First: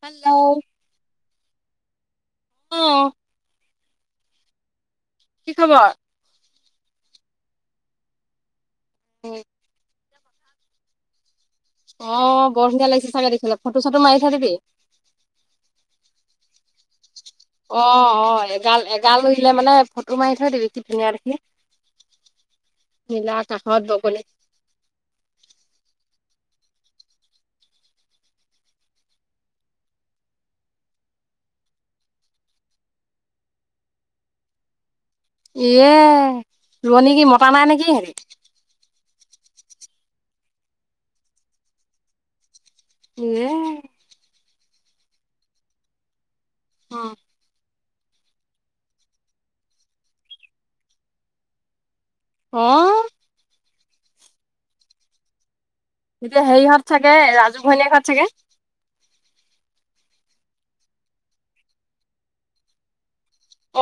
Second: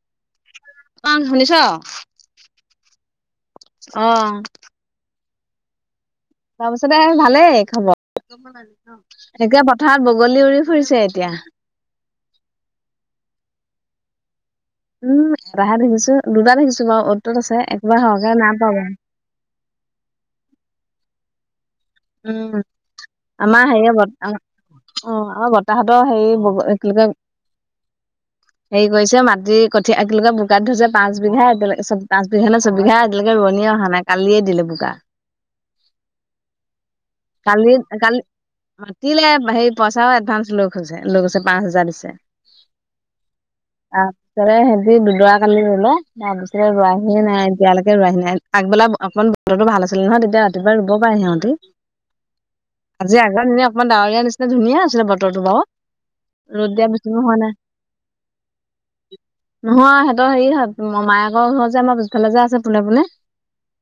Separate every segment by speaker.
Speaker 1: Hello
Speaker 2: অ শুনিছ
Speaker 1: অ
Speaker 2: অহ
Speaker 1: কি খবৰ
Speaker 2: তাৰ পিছতে ভালেই খাব এনেকে পথাৰত বগলী উৰি ফুৰিছে এতিয়া
Speaker 1: অ বঢ়িয়া লাগিছে চাগে দেখিবলে ফটো চটো মাৰি থৈ দিবি
Speaker 2: উম এটাহে থাকিছো দুটা থাকিছো বাৰু ত'ত আছে
Speaker 1: অ
Speaker 2: একেবাৰে সৰহকে
Speaker 1: অ
Speaker 2: নাই পোৱা
Speaker 1: এগাল
Speaker 2: বাৰু
Speaker 1: এগাল উৰিলে মানে ফটো মাৰি থৈ দিবি কি ধুনীয়া দেখি
Speaker 2: উম
Speaker 1: নীলা
Speaker 2: আমাৰ
Speaker 1: আকাশত
Speaker 2: হেয় অ
Speaker 1: বগলী।
Speaker 2: আমাৰ বৰ্তাহতৰ হেৰি বগ এ কি বুলি কয় হেৰি কৰিছে মাটিৰ কঠীয়া একেলগে বোকাত দি থৈছে পাঁচ বিঘা এতিয়াকে চ পচ বিঘা নে ছয়বিঘা এতিয়ালৈকে ৰোৱণী য়ে অহা নাই কালিয়ে দিলে বোকা
Speaker 1: ইয়ে ৰোৱনী কি মতা নাই
Speaker 2: কালি
Speaker 1: নেকি হেৰি?
Speaker 2: কালি মাতিলে হে পইচ চাও এডভান্স লৈ থৈছে লৈ গৈছে পাঁচ হাজাৰ দিছে।
Speaker 1: ইয়ে
Speaker 2: [unintelligible] সিহতি দুদৰা কালি লেকে ৰুলে তাৰ পিছৰে ৰুৱা
Speaker 1: অ।
Speaker 2: সিয়েই নাই এতিয়ালৈক কে ৰুৱাহি নাই আগবেলা অকমান বতৰতো ভাল আছিল নহয় তেতিয়া ৰাতিপুৱাই ৰুব পাৰে সিহঁতি।
Speaker 1: অ
Speaker 2: আজি আগৰ নি অকমান ডাৱৰীয়াাৰ নিচিনা ধুনীয়া আছিলে বতৰটো বাৰু।
Speaker 1: এতিয়া
Speaker 2: ৰ'দ
Speaker 1: হেৰিহঁত
Speaker 2: দিয়া বেছি
Speaker 1: চাগে
Speaker 2: হোৱা নাই
Speaker 1: ৰাজু ঘৈনীয়েহঁত চাগে!
Speaker 2: নহয় সিহতৰ হেৰি হয় মোমায়েকৰ ঘৰ যে আমাৰ পিছফালে যে আছে পোনে পোনে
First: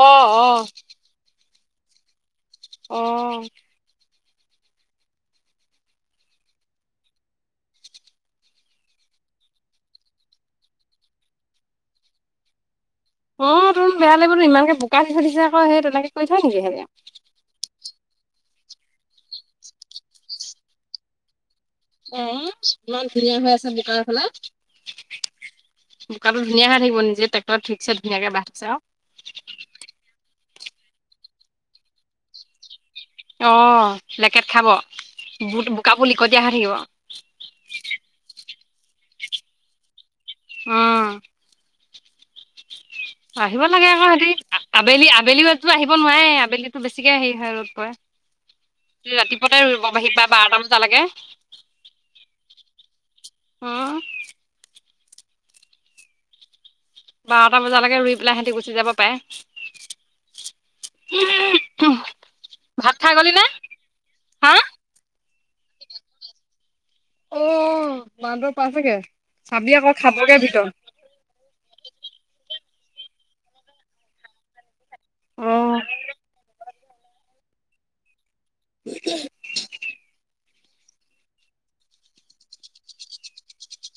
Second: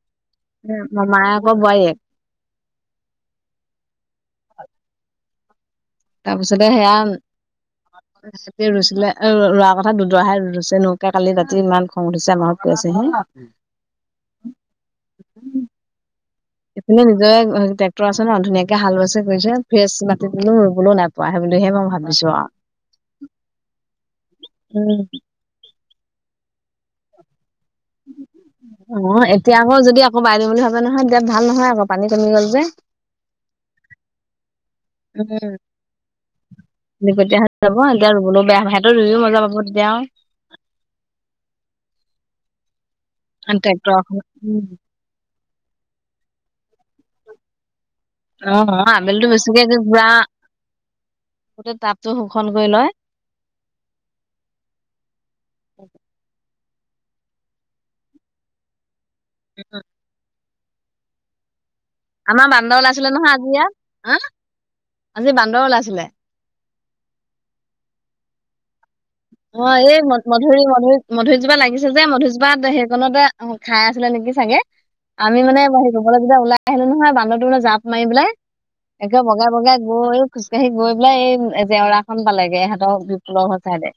Speaker 1: অহ অহ।
Speaker 2: মমায়েকৰ বোৱাৰীয়েক।
Speaker 1: অহ
Speaker 2: [inaudible] তাৰপিছতে সেয়া তে ৰুইছিলে ৰোৱাৰ কথা দুদৰাহে ৰুছে নোকে কালি ৰাতি ইমান খং উঠিছে আমাৰত কৈ আছে হে
Speaker 1: অ তোন বেয়া লাগিব তো ইমানকে বোকা দি থৈ দিছে আকৌ সেই তেনেকে কৰি থয় নেকি
Speaker 2: [unintelligible]
Speaker 1: সেয়া।
Speaker 2: আছে ন ধুনীয়াকে হাল বছে গৈছে ফেস মাতি ৰুবলৈও নাপোৱা বুলি
Speaker 1: উম ইমান ধুনীয়া হৈ আছে বোকা এই ফালে।
Speaker 2: উম
Speaker 1: বোকাটো ধুনীয়াহে থাকিব নিজে তাক
Speaker 2: অ এতিয়া আকৌ যদি আকৌ বাই দিম বুলি ভাব নহয় ইয়াত ভাল নহয় আক পানী কমি গ'ল যে।
Speaker 1: অ লেকেট খাব। বুট
Speaker 2: উম
Speaker 1: বোকাবোৰ
Speaker 2: [unintelligible]
Speaker 1: লিকটীয়া থাকিব
Speaker 2: হৈ যাব এতিয়া ৰুবলৈ বেয়া ভ [unintelligible]
Speaker 1: উম
Speaker 2: আৰু
Speaker 1: আহিব লাগে
Speaker 2: ট্ৰেক্টৰ
Speaker 1: আকৌ
Speaker 2: এখন
Speaker 1: সিহতি আবেলি আবেলি আহিব নোৱাৰে আবেলিতো বেছিকে সেই হয় ৰদ
Speaker 2: অ',
Speaker 1: পৰে।
Speaker 2: আবেলিতো
Speaker 1: ৰাতিপুৱাতে
Speaker 2: বেছিকে পুৰা
Speaker 1: বাহিৰ বা-বা-বাৰটা বজালৈকে।
Speaker 2: গোটেই টাবটো শোষণ কৰি লয়।
Speaker 1: অহ',
Speaker 2: [inaudible]
Speaker 1: বাৰটা বজালৈকে ৰুই পেলাই সিহঁতি গুচি যাব পাৰে।
Speaker 2: [unintelligible]
Speaker 1: [unintelligible]
Speaker 2: আমাৰ বান্দৰ
Speaker 1: ভাত খাই
Speaker 2: ওলাইছিলে
Speaker 1: গলি
Speaker 2: নহয়
Speaker 1: নে
Speaker 2: আজি ইয়াত হ'
Speaker 1: হা
Speaker 2: আজি বান্দৰ ওলাইছিলে।
Speaker 1: অ, বান্দৰ পা
Speaker 2: অ, এই মধ-মধুুৰি মধুৰি মধুৰৰিজোপা লাগিছে যে মধুৰজোপাত সে কোনোমতে খাই আছিলে নেকি চাগে আমি
Speaker 1: অ
Speaker 2: মানে হে কবলৈ যেতিয়া ওলাই আহিলো নহয় বান্দৰটো মানে জাপ মাৰি পেলাই একে বগাই-বগাই গৈ খোজ তে হেই গৈ পেলাই এই জেওৰাখন পালেগে ইহতৰ বিপুলৰ ঘৰত ছাইদে।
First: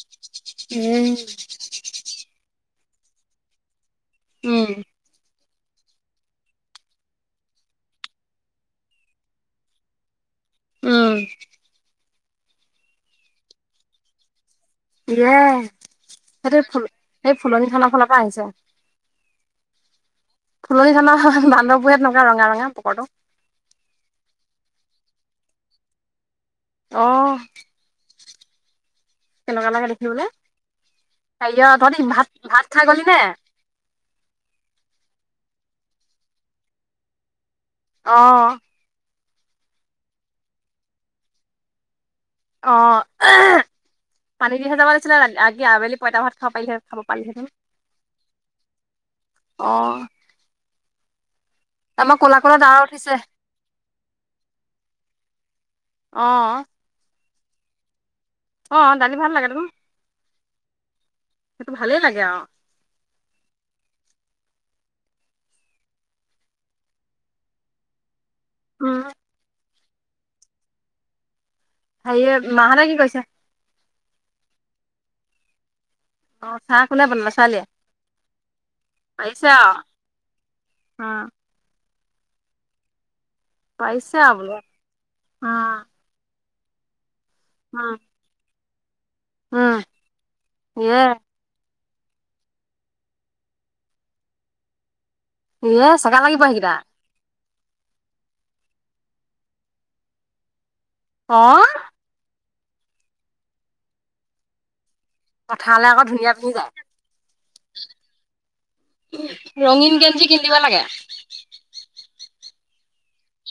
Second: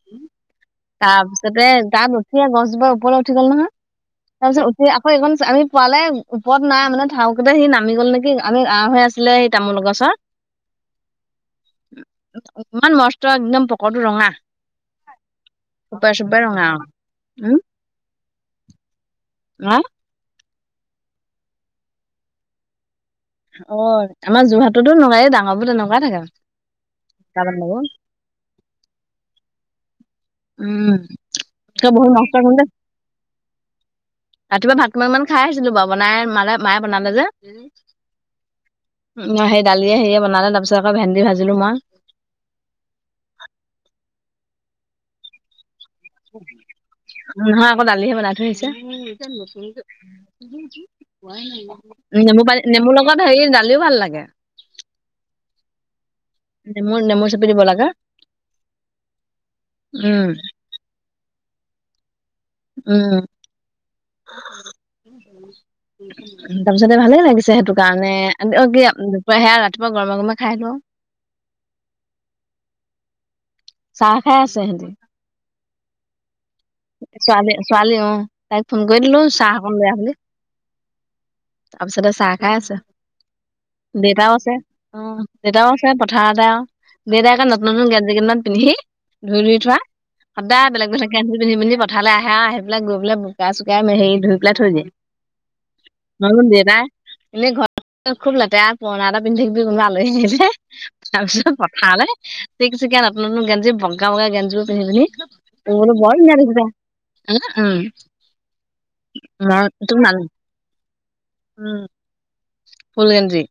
Speaker 1: উম
Speaker 2: তাৰ পিছতে তাত উঠিয়ে গছজোপাৰ ওপৰলৈ উঠি গ'ল নহয়। তাৰপিছত
Speaker 1: উম
Speaker 2: উঠি আকৌ এইখনচ আমি পোৱালে ওপৰত নাই মানে ধাউকিপা সি নামি গল নেকি আমি আ হৈ আছিলে সি তামোল গছৰ।
Speaker 1: উম,
Speaker 2: ইমান মস্ত একদম পকৰটো ৰঙা।
Speaker 1: ইয়ে
Speaker 2: চুপে চুপে
Speaker 1: সেইটো
Speaker 2: ৰঙা
Speaker 1: ফুল
Speaker 2: আৰু।
Speaker 1: সে
Speaker 2: উম
Speaker 1: ফুলনিখনৰ ফালৰ পৰা আহিছে।
Speaker 2: অ
Speaker 1: ফুলনি চানৰ বান্দবোৰে তেনেকুৱা ৰঙা -ৰঙা পুকৰটো।
Speaker 2: অ, আমাৰ যোৰহাটতো এনেকুৱাই ডাঙৰ বোৰ তেনেকুৱাই থাকে।
Speaker 1: অ,
Speaker 2: বান্দৰবোৰ
Speaker 1: কেনেকুৱা লাগে দে কি বোলে
Speaker 2: উম
Speaker 1: কাইলে অ, তহঁতি
Speaker 2: বহুত মস্ত গোন্ধ
Speaker 1: ভাত-ভাত খাই গলি নে?
Speaker 2: ৰাতিপুৱা ভাত [unintelligible] মান খাই আহিছিলো বাৰু বনাই মালে মায়ে বনালে যে উম,
Speaker 1: অ
Speaker 2: অ সেই দালিয়ে হেয়ে বনালে তাৰ পিছত আকৌ ভেন্দি ভাজিলো মই
Speaker 1: অ পানী দিহ যাব লাগছিলেি আবেলি পইতা ভাত খাব পাৰিলে খাব পাৰিলিহেঁতেন।
Speaker 2: নহয় আকৌ দালিহে বনাই থৈছে।
Speaker 1: অ আমাৰ ক'লা
Speaker 2: নেমু
Speaker 1: ক'লা
Speaker 2: পানী
Speaker 1: ডাৱৰ
Speaker 2: নেমুৰ
Speaker 1: উঠিছে।
Speaker 2: লগত হেৰি দালিও ভাল লাগে।
Speaker 1: অ'
Speaker 2: নেমুৰ - নেমুৰ চাপেৰি ব'লা গা
Speaker 1: অ, দালি ভাল লাগে ত।
Speaker 2: উম,
Speaker 1: সেইটো ভালেই লাগে আৰু।
Speaker 2: উম, তাৰ পিছতে ভালে লাগিছে সেইটো কাৰণে অ, কি
Speaker 1: উম,
Speaker 2: সেয়া ৰাতিপুৱা গৰমে - গৰমে খাই লো
Speaker 1: হেয়ে মাহানে কি কৈছে।
Speaker 2: চাহ খাই আছে সিহতে।
Speaker 1: অ' চাহ কোনে বনালে
Speaker 2: ছোৱালী
Speaker 1: ছোৱালীয়ে?
Speaker 2: - ছোৱালী অ, তাইক ফোন কৰি দিলো চাহ অক বেয়া বুলি।
Speaker 1: আহ,
Speaker 2: তাৰপিছতে চাহ খাই আছে
Speaker 1: পাৰিছে আৰু
Speaker 2: দেউতাও
Speaker 1: বোলো
Speaker 2: আছে অ, দেউতাও
Speaker 1: অ'
Speaker 2: আছে পথাৰতে আৰু দেউতাকে নতুন - নতুন
Speaker 1: উম।
Speaker 2: গেঞ্জীেইমান পিন্ধি ধুই - ধুই
Speaker 1: উম,
Speaker 2: থোৱা সদায় বেলেগ -
Speaker 1: ইয়ে
Speaker 2: বেলেগ গঞ পিন্ধি পথাৰলৈ আহে আৰু আহিেলাই গৈ পেলাই বুকাই চুোকাই হেৰি ধু পেলাই থৈ দিয়ে।
Speaker 1: ইয়ে চেগা লাগিব
Speaker 2: ন
Speaker 1: সেইকেইটা।
Speaker 2: দেতাই এনেই ঘৰত খুব লেতেৰা পুৰণা এটা পিন্ধিাকিবি কোনোবা আলহী আহিলে তাৰ পিছত
Speaker 1: অ'
Speaker 2: পথাৰলৈ। পিক চে আপন গঞ্জ বগা - বগা গেঞ্জী পিন্ধি - পিন্ধি।
Speaker 1: কথলে
Speaker 2: বাল হ উম, মই
Speaker 1: ৰঙীন
Speaker 2: তুমি নাল
Speaker 1: গেঞ্জি কিনি দিব লাগে।
Speaker 2: উম, ফুল গেঞ্জী।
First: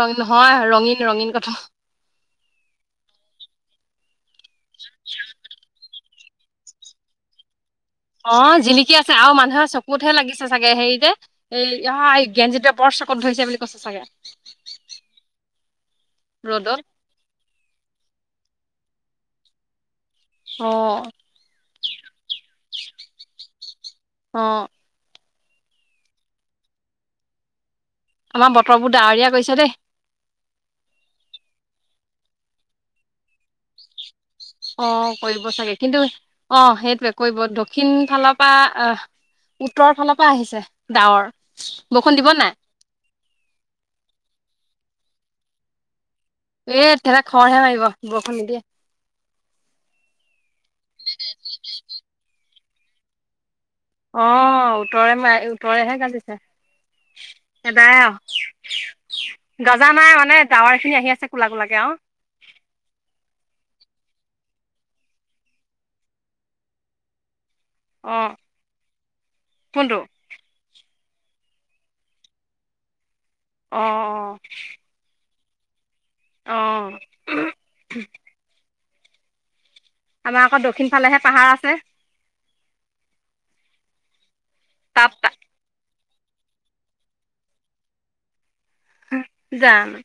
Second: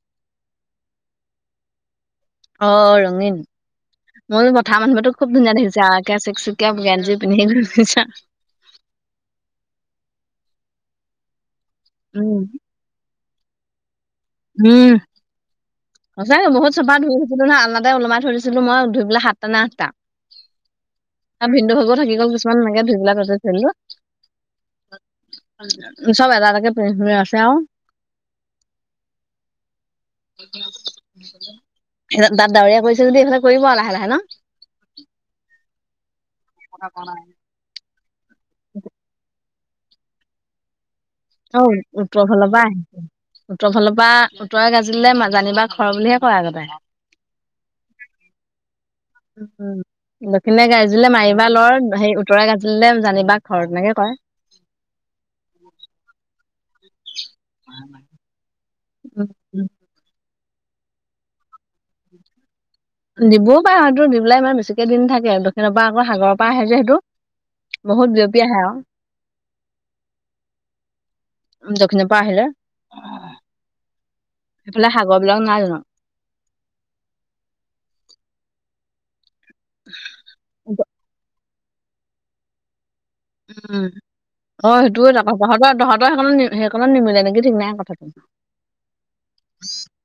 Speaker 1: ৰ নহয় ৰঙীন - ৰঙীন কথা
Speaker 2: অ, ৰঙীন মোৰ কথা মানুহবো খুব ধুনীয়া দেখিছে আৰু। চেক সেকিয় গেঞ্জী পিন্ধি ফুৰিছে
Speaker 1: অ, জিনিকি আছে আৰু মানুহৰ চকুতহে লাগিছে চাগে হেৰিতে। এই অ, এই
Speaker 2: উম
Speaker 1: গঞ্জিপ বৰ চকত ধৰিছে বুলি কৈছে চাগে।
Speaker 2: উম, সচ বহুত
Speaker 1: ৰ'দত
Speaker 2: চপা ধুই থুলো নহ আলনাতে ওলমাই থই দিছিলো। ছিলো মই ধুইবেলা সাতটা না আঠটা
Speaker 1: অ
Speaker 2: আৰু ভিন্দু ভাগো থাকি গ'ল গ মান মনেকে ধুবলাকজ থলো।
Speaker 1: অ',
Speaker 2: চব এটা একে প্ৰ আছে আৰু।
Speaker 1: আমাৰ বতৰ বোৰ ডাৱৰীয়া কৰিছে দেই।
Speaker 2: তাত ডাৱৰীয়া কৰিছেদি এইফালে কৰিব আৰু লাহে - লাহে ন।
Speaker 1: অ, কৰিব চাগে কিন্তু অ, সেইটোৱে কৰিব দক্ষিণ ফালৰ প আহ উত্তৰৰ ফালৰ পৰা আহিছে। ডাৱৰ
Speaker 2: অ,
Speaker 1: বৰষুণ
Speaker 2: উত্তৰ
Speaker 1: দিব
Speaker 2: ফালৰ
Speaker 1: নাই
Speaker 2: পৰা আহি উত্তৰ ফালৰ পৰা উত্তৰে গাজিলোজানিবা ঘৰ বুলিহে কয় আগতে।
Speaker 1: এ- এতিৰা খৰহে মাৰিব বৰষুণ নিদিয়ে।
Speaker 2: উম - উম দক্ষিণে গাৰ্জুলে মাৰিবা লৰ সেই উত্তৰে গাৰ্জিলে জানিবা। খৰ তেনেকে কয়।
Speaker 1: অ, উত্তৰে ম উত্তৰেহে গাজিছে। সটাই অ, গজা নাই মানে গাৱৰ খিনি আহি আছে কোলা কোলাকে অ,
Speaker 2: দিবও পাৰে হয়েইটো দি পেলাই ইমান বেছিকে দিন থাকে দক্ষিণৰ পৰা আকৌ সাগৰৰ পৰা আহি যে সেইটো
Speaker 1: অ
Speaker 2: বহুত জপিয় আহে অ,
Speaker 1: কোনটো
Speaker 2: দক্ষিণৰ পৰা আহিলে।
Speaker 1: অ - অ।
Speaker 2: হ্ল নাজো।
Speaker 1: অহ ', আমাৰ আকৌ দক্ষিণ ফালেহে পাহাৰ আছে।
Speaker 2: উম, অ, সেইটোয়ে
Speaker 1: তাত
Speaker 2: যাবা তাহতৰ দহ সেইখনক নি সেইখনত নিমিলে নেকি ঠিক নাই কথাটো।
Speaker 1: [unintelligible] জানো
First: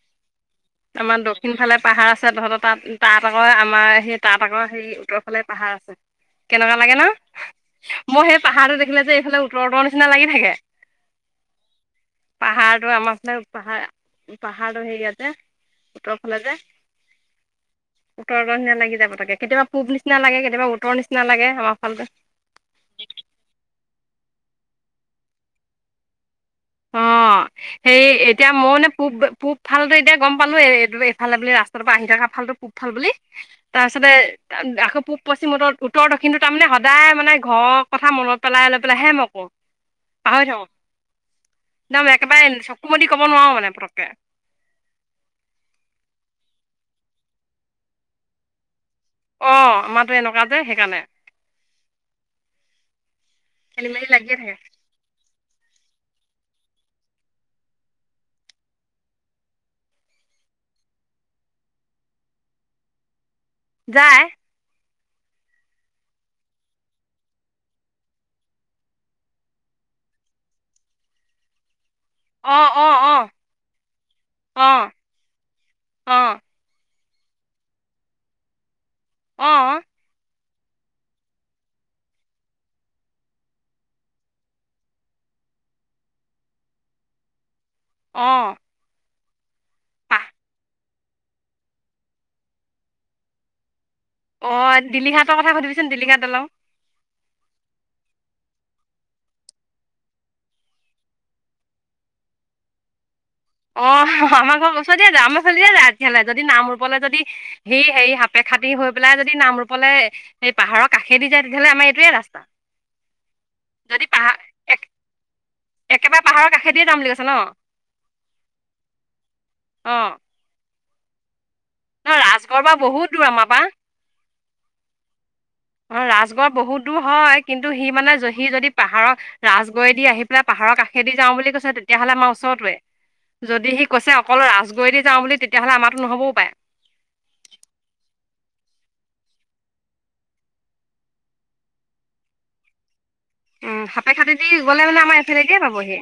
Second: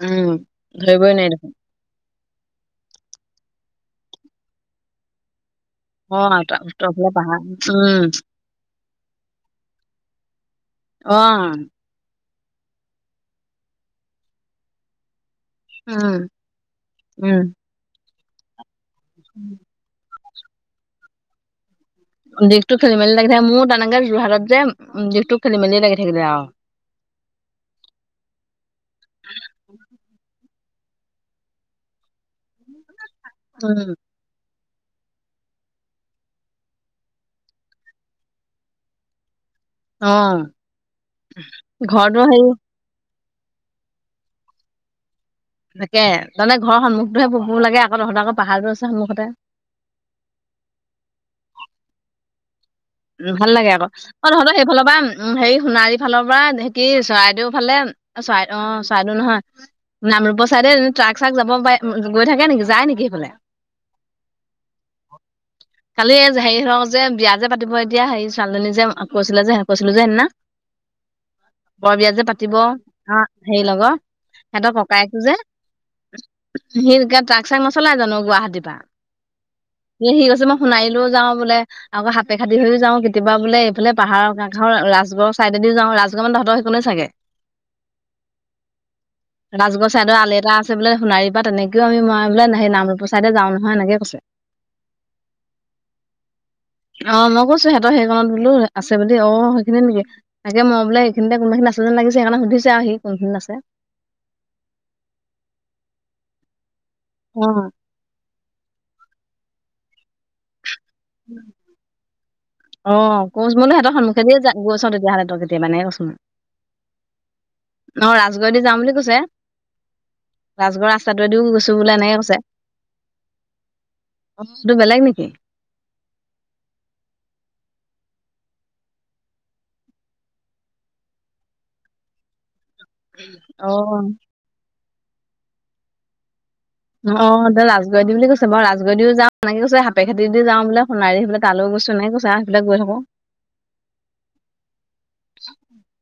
Speaker 2: উম ধৰিবই
Speaker 1: আমাৰ
Speaker 2: নোৱাৰি দেখোন
Speaker 1: দক্ষিণ ফালে পাহাৰ আছে তহঁতৰ তাত তাঁত আকৌ আমাৰ সেই তাঁত আকৌ সেই উত্তৰফালে পাহাৰ আছে
Speaker 2: অ
Speaker 1: কেনেকুৱা
Speaker 2: উত্তৰ
Speaker 1: লাগে ন
Speaker 2: ফালে পাহাৰ উম
Speaker 1: মই সেই পাহাৰটো কেলে যে এইফালে উত্তৰ নিচনা লাগি থাকে
Speaker 2: অ',
Speaker 1: পাহাৰটো আমাৰ ফালে পাহাৰ পাহাৰটো হেৰিয়াত যে উত্তৰ ফালে যে
Speaker 2: উম-উম
Speaker 1: উত্তৰ [unintelligible] লাগি যায় পটেকে কেতিয়াবা পূব নিচিনা লাগে কেতিয়াবা উত্তৰ নিচনা লাগে আমাৰ ফাললৈ
Speaker 2: দিশটো খেলি মেলি লাগি থাকে মোৰ তেনেকে যোৰহাটত যে উম দিশটো খেলি মেলি লাগি থাকিলে আৰু
Speaker 1: অ', সেই এতিয়া মই মানে পূব পূব ফালটো এতিয়া গম পালো এ এই এইফালে বুলি ৰাস্তাৰ পৰা আহি থকা ফালটো পূব ফাল বুলি
Speaker 2: উম।
Speaker 1: তাৰপিছতে ত আকৌ পূব পশ্চিম উত্তৰ দক্ষিণটো তাৰমানে সদায় মানে ঘৰ কথা মনত পেলাই লৈ পেলাইহে মই কওঁঁ
Speaker 2: অ',
Speaker 1: একদম
Speaker 2: ঘৰতো হেৰি
Speaker 1: একেবাৰে চকু মদি কব নোৱাৰো মানে পতককে
Speaker 2: তাকে তানে ঘৰ সন্মুখটোৱে পূব পূব লাগে আকৌ তহঁত আকৌ পাহাৰতো আছে সন্মুখতে।
Speaker 1: অ', আমাৰটো এনেকুৱা যে সেইকাৰণে
Speaker 2: উ ভাল লাগে আকৌ
Speaker 1: খেলি মেলি
Speaker 2: অ',
Speaker 1: লাগিয়ে থাকে
Speaker 2: তহতৰ সেইফালৰ পৰা উম হেৰি সোণাৰী ফালৰ পৰা নেকি চৰাইদেউ ফালে চৰাইদেউ অ', চৰাইদেউ নহয় নামৰূপৰ ছাইডে ট্ৰাক চ্ৰাকাব পাৰে গৈ থাকে নেকি যায় নেকি সেইফালে
Speaker 1: যায়
Speaker 2: খালি হেৰি হওঁ যে বিয়া যে পাতিব এতিয়া হেৰি ছোৱালীজনী যে কৈছিলা যে কৈছিলো যে সেইদিনা বৰ বিয়া যে পাতিব অ', হেৰি লগত
Speaker 1: অ
Speaker 2: সিহঁতৰ ককায়েকটো যে
Speaker 1: অ
Speaker 2: সি ট্ৰাক চাক নচলাই জানো গুৱাহাটীৰ পৰা
Speaker 1: অ
Speaker 2: সি সি গৈছে ন সোনাৰিলেও যাওঁ বোলে আকৌ খাপে খাপেখাটি হৈ যাওঁ কেতিয়াবা বোলে এইফালে পাহাৰৰ কাৰ ৰাজগড়ৰ ছাইডেদি যাওঁ ৰাজগড় মানে তহতৰ সেইফালে চাগে [unintelligible]
Speaker 1: অ',
Speaker 2: [unintelligible] ৰাজগড় চাইদৰ
Speaker 1: পাহ
Speaker 2: আলি এটা আছে বো সোণাৰীৰ পৰা তেনেকেও আমি মই বোলে সেই নামৰূপ চাইদে যাওঁ নহয় এনেকে কৈছে
Speaker 1: অ', দিলীহাটৰ কথা সুধিবিচোন দিলীঙা দলং
Speaker 2: অ', মই কৈছো সিহঁতৰ সেই কণত বোলো আছে বুলি অ', সেইখিনি নেকি তাকে মই বোলে এইখিনিতে কোনোবাখিনিত আছে লাগিছে সেইকাৰণে সুধিছে আৰু সি কোনখিনিত আছে
Speaker 1: অ', আমাৰ ঘৰ ওচৰেদি যায় আমাৰ ফাল দিয়ে যায় যদি নামৰূপ নামৰূপলৈ যদি
Speaker 2: অ
Speaker 1: সি হেৰি সাপেখাাটি হৈ পেলাই যদি নামৰূপলৈ স পাহাৰৰ কাষে দি যায় তেতিয়া হ'লে আমাৰ এইটোৱে ৰাস্তা
Speaker 2: অ', [unintelligible] মানে সিহঁত
Speaker 1: যদি
Speaker 2: সন্মুখেদি য
Speaker 1: পাহাৰ
Speaker 2: গৈছ তেতিয়া হ'লে কেতিয়াবানে কৈছো
Speaker 1: একেবাৰে পাহাৰৰ [unintelligible] ন
Speaker 2: ৰাজগড়দি যাম বুলি কৈছে ৰাজগড়ৰ ৰাস্তাটোদিও গৈছে ত বোলে এনেকে
Speaker 1: নহয়
Speaker 2: কৈছে
Speaker 1: ৰাজগড় বা বহুত দূৰ আমাৰ পৰা
Speaker 2: বস্তুটো বেলেগ নেকি?
Speaker 1: অ ৰাজগড় বহুত দূৰ হয় কিন্তু সি মানে সি যদি পাহাৰক ৰাজগড়েদি আহি পেলাই পাহাৰৰ কাষেদি যাওঁ বুলি কৈছে তেতিয়াহ'লে আমাৰ ওচৰতে
Speaker 2: অ
Speaker 1: যদি সি কৈছে অকল ৰাজগড় দি যাওঁ বুলি তেতিয়াহ'লে আমাৰো নহ'বও পায়
Speaker 2: অ', এ বুলি কৈছে বাৰ ৰাজগড় দি যাওঁ মেক কি কৈছে [unintelligible] যা বোলে সোনাৰিদি তালো। [unintelligible] গৈ থাকো
Speaker 1: উ খাপেখাটিদি গ'লে মানে আমাৰ এইফালেদিয়ে পাবহি।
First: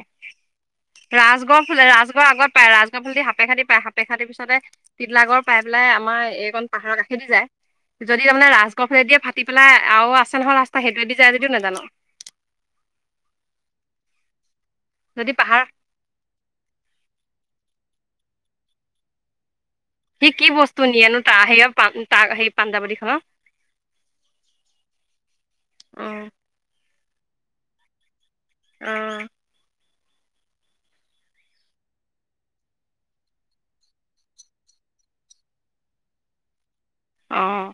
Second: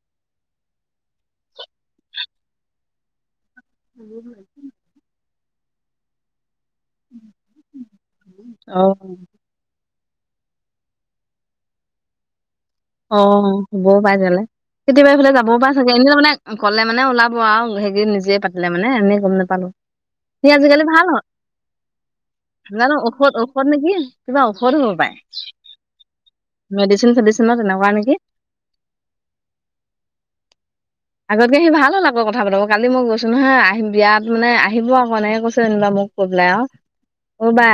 Speaker 1: ৰাজগড় ফালে ৰাজগড় আগত পায় ৰাজগড় ফালেদি সাপে খাদি পায় সাপে খাটিৰ পিছতে তিলা গড় পাই পেলাই আমাৰ এইকন পাহাৰৰ কাষেদি যায় যদি
Speaker 2: অ
Speaker 1: ৰাজগড় ফালেদি ফাটি পেলাই আৰু আছে নহয় ৰাস্তা সেইটোৱেদি যায় যদিও নাজানো।
Speaker 2: [unintelligible] পাই যালে কেতিয়াবা এইফালে
Speaker 1: যদি
Speaker 2: যাবও
Speaker 1: পাহাৰ
Speaker 2: পৰা হলে মানে গলে মানে ওলাব আৰু। নিজে পাতিলে মানে এনে গম নাপালো।
Speaker 1: কি
Speaker 2: সি
Speaker 1: বস্তু
Speaker 2: আজিকালি ভাল
Speaker 1: নিয়েনো
Speaker 2: হয়
Speaker 1: তাৰ সেয়া তাৰ সেই পাঞ্জাবাৰী
Speaker 2: জানো
Speaker 1: খনৰ
Speaker 2: ঔষধ-ঔষধ নেকি কিবা ঔষধ হল।
Speaker 1: অ
Speaker 2: মেডিচিন চেডিচনৰ তেনেকুৱা নেকি?
Speaker 1: অ,
Speaker 2: আগতকে সি ভাল হ'ল আকৌ কথা পাতাব কালি মই গৈছো নহয় আহিম বিয়াত মানে আহিব আক এনেকৈছে যেনিবা মোক। মোক কৈ পেলাই আৰু
Speaker 1: অ
Speaker 2: কোনবা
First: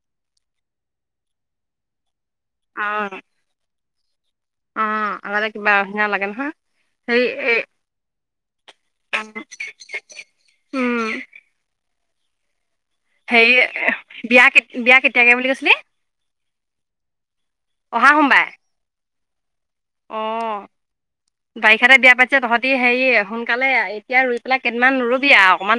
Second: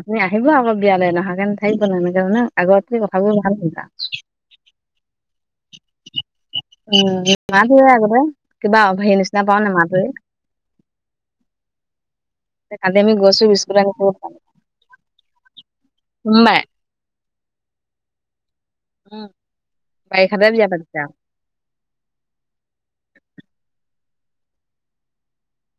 Speaker 2: আপুনি আহিব আকৌ বিয়ালৈ নহাকে নাথাকিব। [unintelligible] আগত কথাবোৰ ভাল না
Speaker 1: অ' আগতে কিবা হ লাগে নহা সেই এ
Speaker 2: মায়ে আগতে কিবা অভি হেৰি নিচিনা পাও নেমাতুৱ।
Speaker 1: উম হে বিয়া কে বিয়া কেতিয়াকে বুলি কৈছিলি?
Speaker 2: সোমবাৰে
Speaker 1: অহা সোমবাৰে।
Speaker 2: উম,
Speaker 1: অ
Speaker 2: বাৰিষাতে বিয়া পাতিছে আৰু
Speaker 1: বাৰিষাতে বিয়া পাতিছে তহঁতি হেৰি সোনকালে এতিয়া ই পাই কেইদমান ৰ'বি অকণমান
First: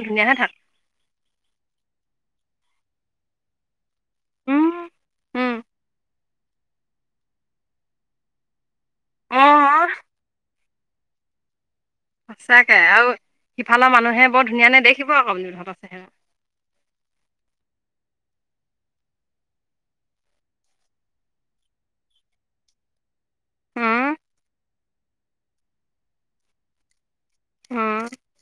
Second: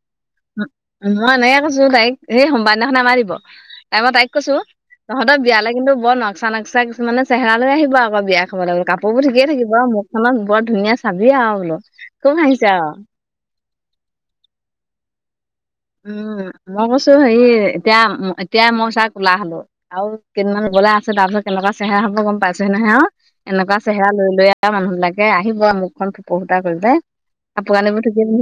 Speaker 2: ম নাই কৈছো তাইক সেই সোমবাৰ দিনাখন আমাৰ দিব। তাই মই তাইক কৈছো
Speaker 1: উম
Speaker 2: নহত
Speaker 1: উম
Speaker 2: বিয়ালৈ কিন্তু বৰ ন নচা নাক্চাছুমানে চেহে লৈ আহিব আকৌ বিয়া খাবলে‌ কাপোৰ
Speaker 1: অ
Speaker 2: ঠিকেই থাকিব আৰু মুখখনত বৰ ধুনীয়া চাবি আৰু বোলো। খুব হাঁহিছে
Speaker 1: সঁচাকে আৰু সিফালৰ মানুহে বৰ ধুনীয়া নেদেখিব আকৌ বুলি ভাবো।
Speaker 2: উম, মই কৈছো হেৰি এতিয়া এতিয়াই মই চাক ওলা হ'লো আৰু কেইদিনান ৰুবলে আছে তাৰপিছত কেনেকা চেহে হব গম পাইছহি নহে আৰু। এনেকুৱা
Speaker 1: উম
Speaker 2: চেহেৰা লৈ-লৈ আৰু মানুহ বিলাকে আহিব আৰু মুখখন পক ত কৰিপেলাই। কাপোৰ আনিব
Speaker 1: উম
Speaker 2: পিন্ধি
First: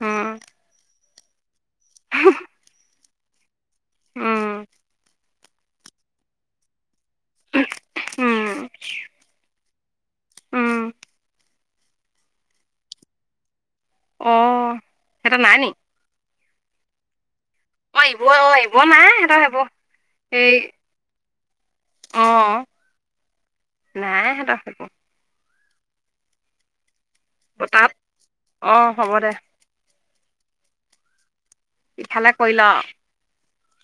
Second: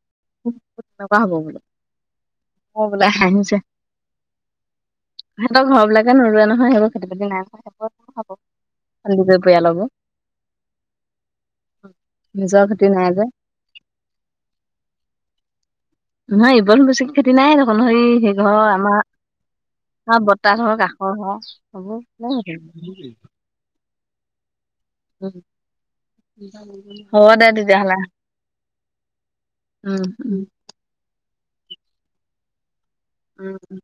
Speaker 1: উম
Speaker 2: তেনেকুৱা হব বোলো অ
Speaker 1: [inaudible]
Speaker 2: বোলে হাঁহিছে।
Speaker 1: উম,
Speaker 2: [unintelligible] ঘৰবাকে নোৰুোৱোৱা নহয় সেইবোৰ খেতি বাতি নাই নহয় সেইব হব
Speaker 1: উম
Speaker 2: সন্দি পৰিয়ালবো
Speaker 1: উম
Speaker 2: [unintelligible] নিজৰ খেতি নাই যে।
Speaker 1: অ' সেইটা নাই নি?
Speaker 2: নহয়বন বছিক [inaudible] নাই দেখোন হৰি
Speaker 1: অ এইবোৰ অ
Speaker 2: সেইঘৰ
Speaker 1: এইবোৰ নাই সিহঁতৰ সেইবোৰ
Speaker 2: আমাৰ
Speaker 1: এই
Speaker 2: বতাত হওক কাষৰ হওক অ [inaudible]
Speaker 1: নাই সিহঁতৰ সেইবো।
Speaker 2: উম, হ'ব দে
Speaker 1: তাত
Speaker 2: তেতিয়াহলে
Speaker 1: অ হ'ব দে
Speaker 2: উম-উম।
Speaker 1: ইফালে কৰি ল।
Speaker 2: উম,